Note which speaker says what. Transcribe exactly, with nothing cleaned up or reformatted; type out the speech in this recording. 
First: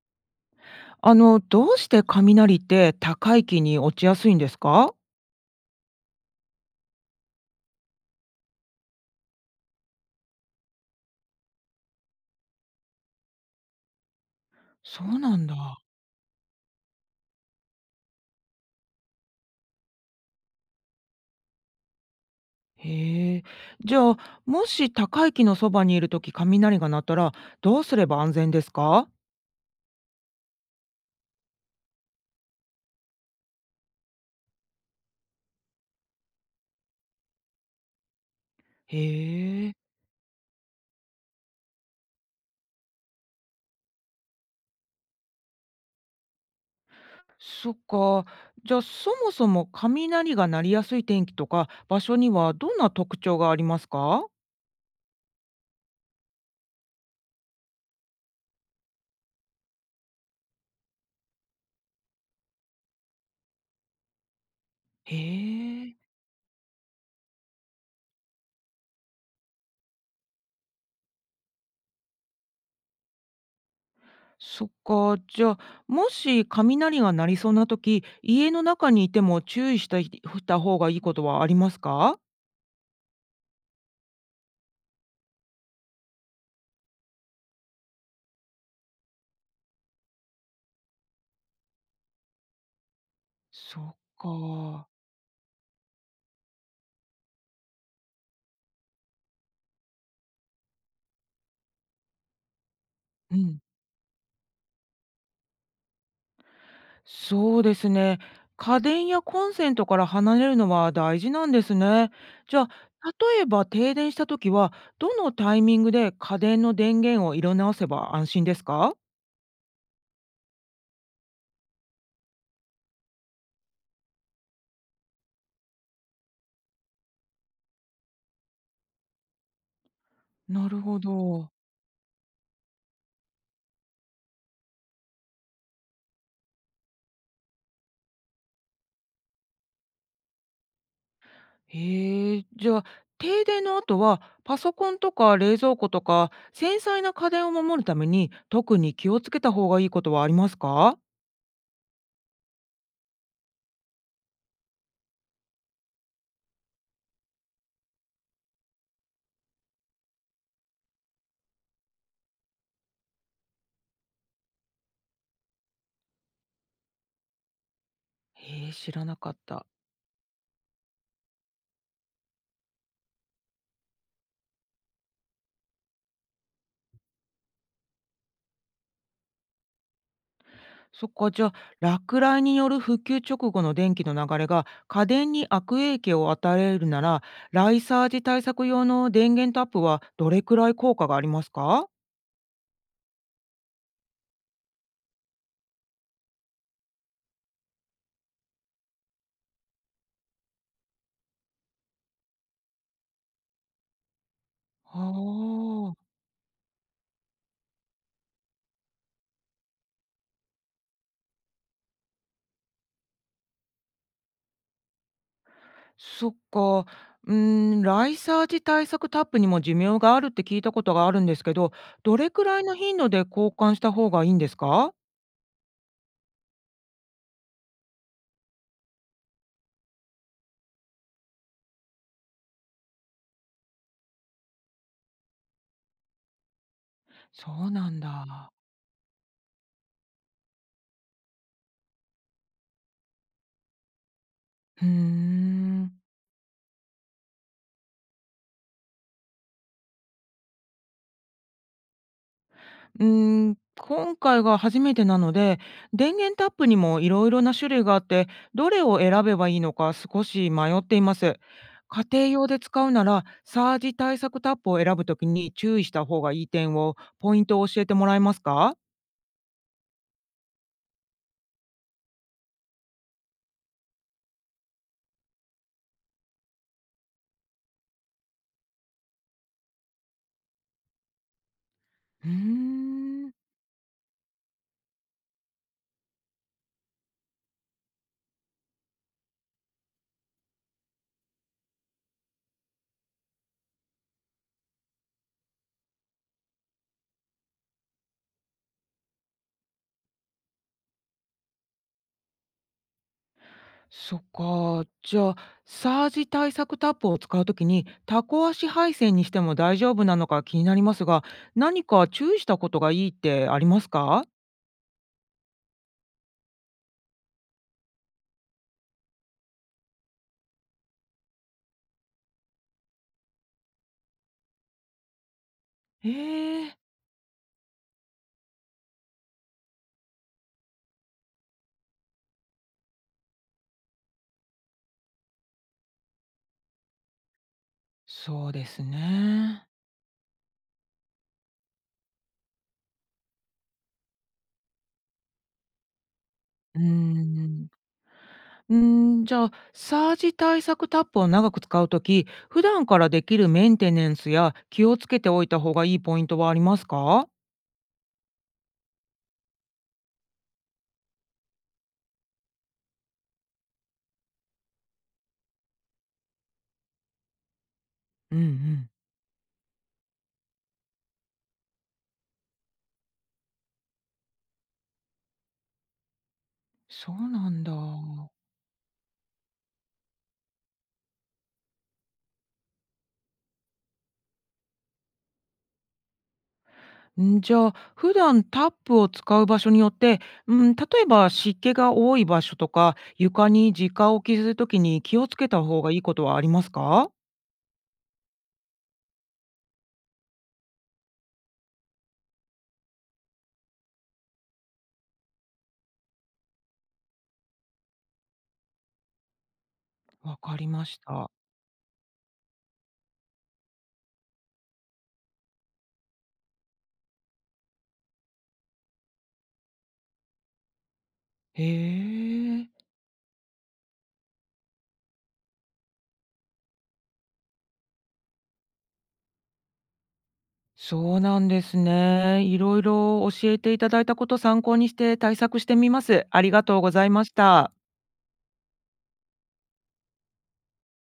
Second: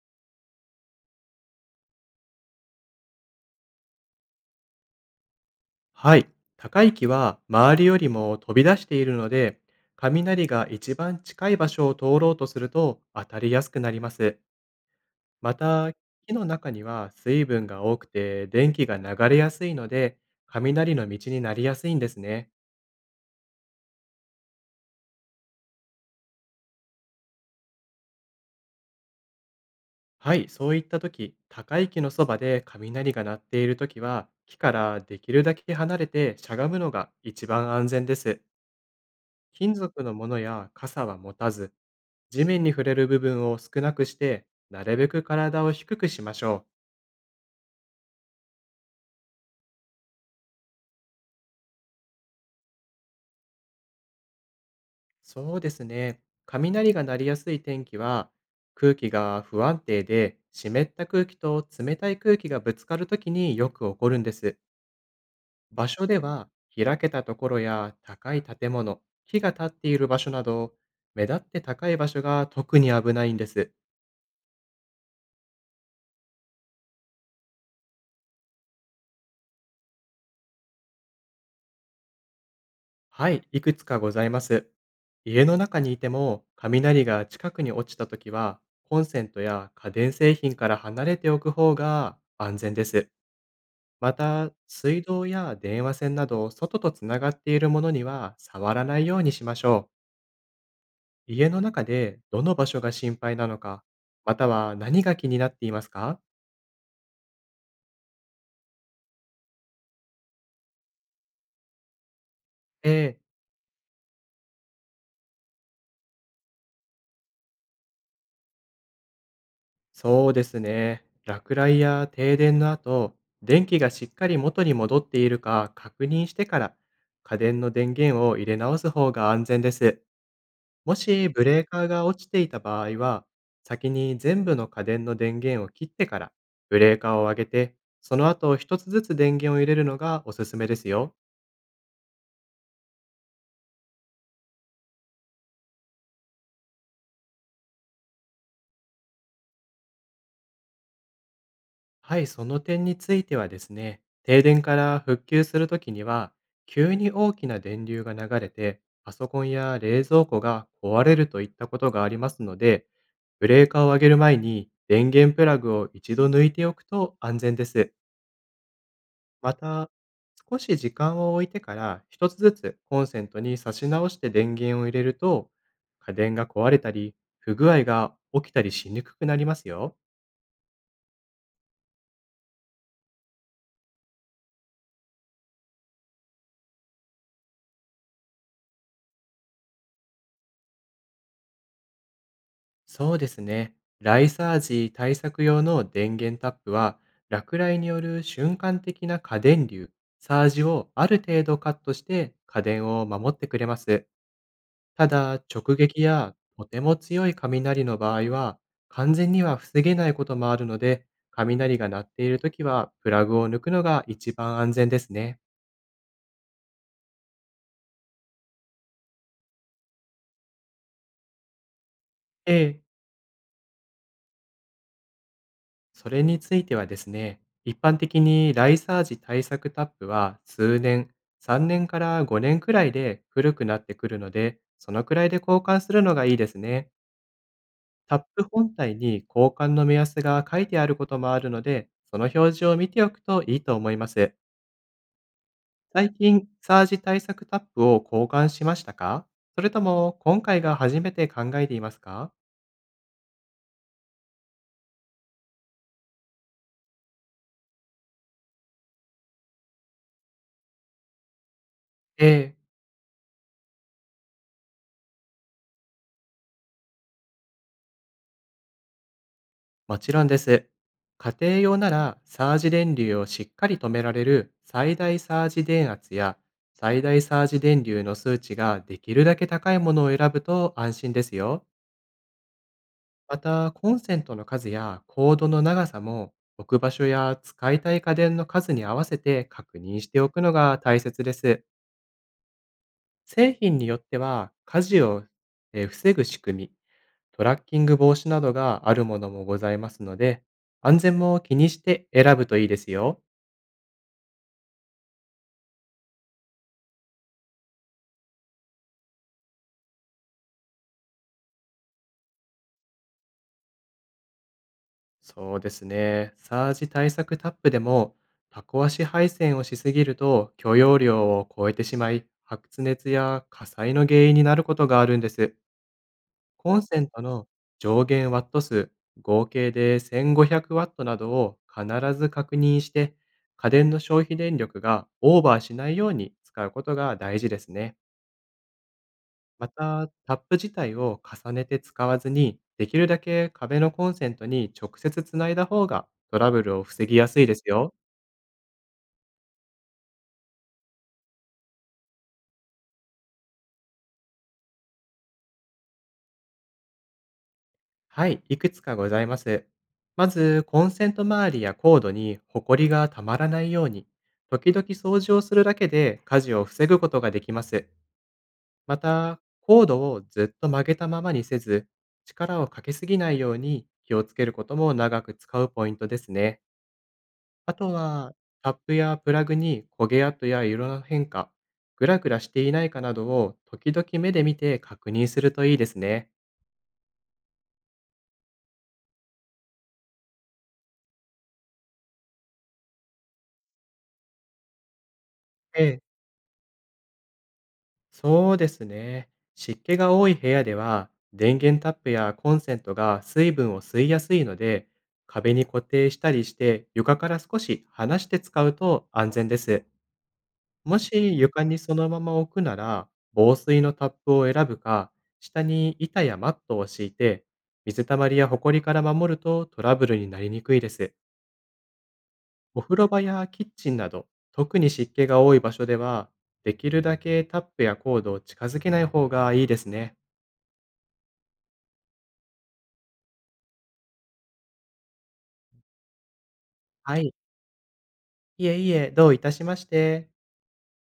Speaker 1: あの、どうして雷って高い木に落ちやすいんですか？
Speaker 2: はい。高い木は周りよりも飛び出しているので、雷が一番近い場所を通ろうとすると当たりやすくなります。
Speaker 1: そうなん
Speaker 2: ま
Speaker 1: だ。
Speaker 2: た、木の中には水分が多くて電気が流れやすいので、雷の道になりやすいんですね。
Speaker 1: へえ。じゃあ、もし高い木のそばにいるとき、雷が鳴ったらどうすれば安全ですか？
Speaker 2: はい、そういった時、高い木のそばで雷が鳴っている時は、木からできるだけ離れてしゃがむのが一番安全です。
Speaker 1: へ
Speaker 2: 金
Speaker 1: え、
Speaker 2: 属のものや傘は持たず、地面に触れる部分を少なくして、なるべく体を低くしましょう。
Speaker 1: そっか。じゃあ、そもそも雷が鳴りやすい天気とか場所にはどんな特徴がありますか？
Speaker 2: そうですね。雷が鳴りやすい天気は、空気が不安定で、湿った空気と冷たい空気がぶつかるときによく起こるんです。
Speaker 1: へ
Speaker 2: 場
Speaker 1: え、
Speaker 2: 所では、開けたところや高い建物、木が立っている場所など、目立って高い場所が特に危ないんです。
Speaker 1: そっか。じゃあ、もし雷が鳴りそうなとき、家の中にいても注意したいした方がいいことはありますか？
Speaker 2: はい、いくつかございます。家の中にいても、雷が近くに落ちたときは、コンセントや家電製品から離れておく方が安全です。
Speaker 1: そっ
Speaker 2: また、
Speaker 1: か。
Speaker 2: 水道や電話線など、外とつながっているものには触らないようにしましょう。家の中でどの場所が心配
Speaker 1: う
Speaker 2: なの
Speaker 1: ん。
Speaker 2: か、または何が気になっていますか？
Speaker 1: そうですね。家電やコンセントから離れるのは大事なんですね。じゃあ、
Speaker 2: ええ
Speaker 1: 例えば停電した時は、どのタイミングで家電の電源を色直せば安心ですか？
Speaker 2: そうですね。落雷や停電の後、電気がしっかり元に戻っているか確認してから、家電の電源を入れ直す方が安全です。
Speaker 1: なる
Speaker 2: も
Speaker 1: ほ
Speaker 2: しブ
Speaker 1: ど。
Speaker 2: レーカーが落ちていた場合は、先に全部の家電の電源を切ってから、ブレーカーを上げて、その後一つずつ電源を入れるのがおすすめですよ。
Speaker 1: へえ、じゃあ、停電の後はパソコンとか冷蔵庫とか、繊細な家電を守るために、特に気をつけた方がいいことはありますか？
Speaker 2: はい、その点についてはですね、停電から復旧するときには、急に大きな電流が流れて、パソコンや冷蔵庫が壊れるといったことがありますので、ブレーカーを上げる前に電源プラグを一度抜いておくと安全です。
Speaker 1: へえ、知らなかっ
Speaker 2: ま
Speaker 1: た。
Speaker 2: た、少し時間を置いてから一つずつコンセントに差し直して電源を入れると、家電が壊れたり、不具合が起きたりしにくくなりますよ。
Speaker 1: そっか、じゃあ、落雷による復旧直後の電気の流れが家電に悪影響を与えるなら、ライサージ対策用の電源タップはどれくらい効果がありますか？
Speaker 2: そうですね。ライサージ対策用の電源タップは、落雷による瞬間的な過電流、サージをある程度カットして家電を守ってくれます。ただ、直
Speaker 1: は
Speaker 2: 撃
Speaker 1: あ、
Speaker 2: やとても強い雷の場合は、完全には防げないこともあるので、雷が鳴っているときはプラグを抜くのが一番安全ですね。
Speaker 1: そっか。うーん、ライサージ対策タップにも寿命があるって聞いたことがあるんですけど、どれく
Speaker 2: え
Speaker 1: らいの
Speaker 2: え
Speaker 1: 頻度で交換した方がいいんですか？
Speaker 2: それについてはですね、一般的にライサージ対策タップは数年、さんねんからごねんくらいで古くなってくるので、そのくらいで交換するのがいいですね。
Speaker 1: そうなん
Speaker 2: タップ
Speaker 1: だ。
Speaker 2: 本体に交換の目安が書いてあることもあるので、その表示を見ておくといいと思います。
Speaker 1: うーん。
Speaker 2: 最近、サージ対策タップを交換しましたか？それとも今回が初めて考えていますか？
Speaker 1: うーん、今回が初めてなので、電源タップにもいろいろな種類があって、どれを選べばいいのか少し迷っています。家庭
Speaker 2: え
Speaker 1: 用
Speaker 2: え
Speaker 1: で使うなら、サージ対策タップを選ぶときに注意した方がいい点を、ポイントを教えてもらえますか？
Speaker 2: もちろんです。家庭用なら、サージ電流をしっかり止められる最大サージ電圧や最大サージ電流の数値ができるだけ高いものを選ぶと安心ですよ。
Speaker 1: うーん、
Speaker 2: また、コンセントの数やコードの長さも、置く場所や使いたい家電の数に合わせて確認しておくのが大切です。製品によっては、火事をえー防ぐ仕組み、トラッキング防止などがあるものもございますので、安全も気にして選ぶといいですよ。
Speaker 1: そっか。じゃあ、サージ対策タップを使うときに、タコ足配線にしても大丈夫なのか気になりますが、何か注意したことがいいってありますか？
Speaker 2: そうですね。サージ対策タップでも、タコ足配線をしすぎると許容量を超えてしまい、発熱や火災の原因になることがあるんです。
Speaker 1: ええ
Speaker 2: コ
Speaker 1: ー
Speaker 2: ンセントの上限ワット数、合計でせんごひゃくトなどを必ず確認して、家電の消費電力がオーバーしないように使うことが大事ですね。
Speaker 1: そうですね。
Speaker 2: また、タップ自体を重ねて使わずに、できるだけ壁のコンセントに直接つないだ方がトラブル
Speaker 1: うー
Speaker 2: を防ぎやすいです
Speaker 1: ん。
Speaker 2: よ。
Speaker 1: うーん、じゃあ、サージ対策タップを長く使うとき普段からできるメンテナンスや気をつけておいた方がいいポイントはありますか？
Speaker 2: はい、いくつかございます。まず、コンセント周りやコードにホコリがたまらないように、時々掃除をするだけで火事を防ぐことができます。
Speaker 1: うんうん。
Speaker 2: また、コードをずっと曲げたままにせず、力をかけすぎないように気をつけることも長く使うポイントですね。
Speaker 1: そうなんだ。
Speaker 2: あとは、タップやプラグに焦げ跡や色の変化、グラグラしていないかなどを時々目で見て確認するといいですね。
Speaker 1: ん、じゃあ、普段タップを使う場所によって、うん、例えば湿気が多い場所とか、床に直置きするときに気をつけた方
Speaker 2: え
Speaker 1: がい
Speaker 2: え。
Speaker 1: いことはありますか？
Speaker 2: そうですね。湿気が多い部屋では、電源タップやコンセントが水分を吸いやすいので、壁に固定したりして床から少し離して使うと安全です。
Speaker 1: わかりま
Speaker 2: も
Speaker 1: し
Speaker 2: し
Speaker 1: た。
Speaker 2: 床にそのまま置くなら、防水のタップを選ぶか、下に板やマットを敷いて、水たまりやホコリから守るとトラブルになりにくいです。
Speaker 1: へ
Speaker 2: お
Speaker 1: え。
Speaker 2: 風呂場やキッチンなど、特に湿気が多い場所では、できるだけタップやコードを近づけない方がいいですね。
Speaker 1: そうなんですね。いろいろ教えていただいたこと参考にして対策してみます。ありがとうござい
Speaker 2: は
Speaker 1: ま
Speaker 2: い。
Speaker 1: した。
Speaker 2: いえいえ、どういたしまして。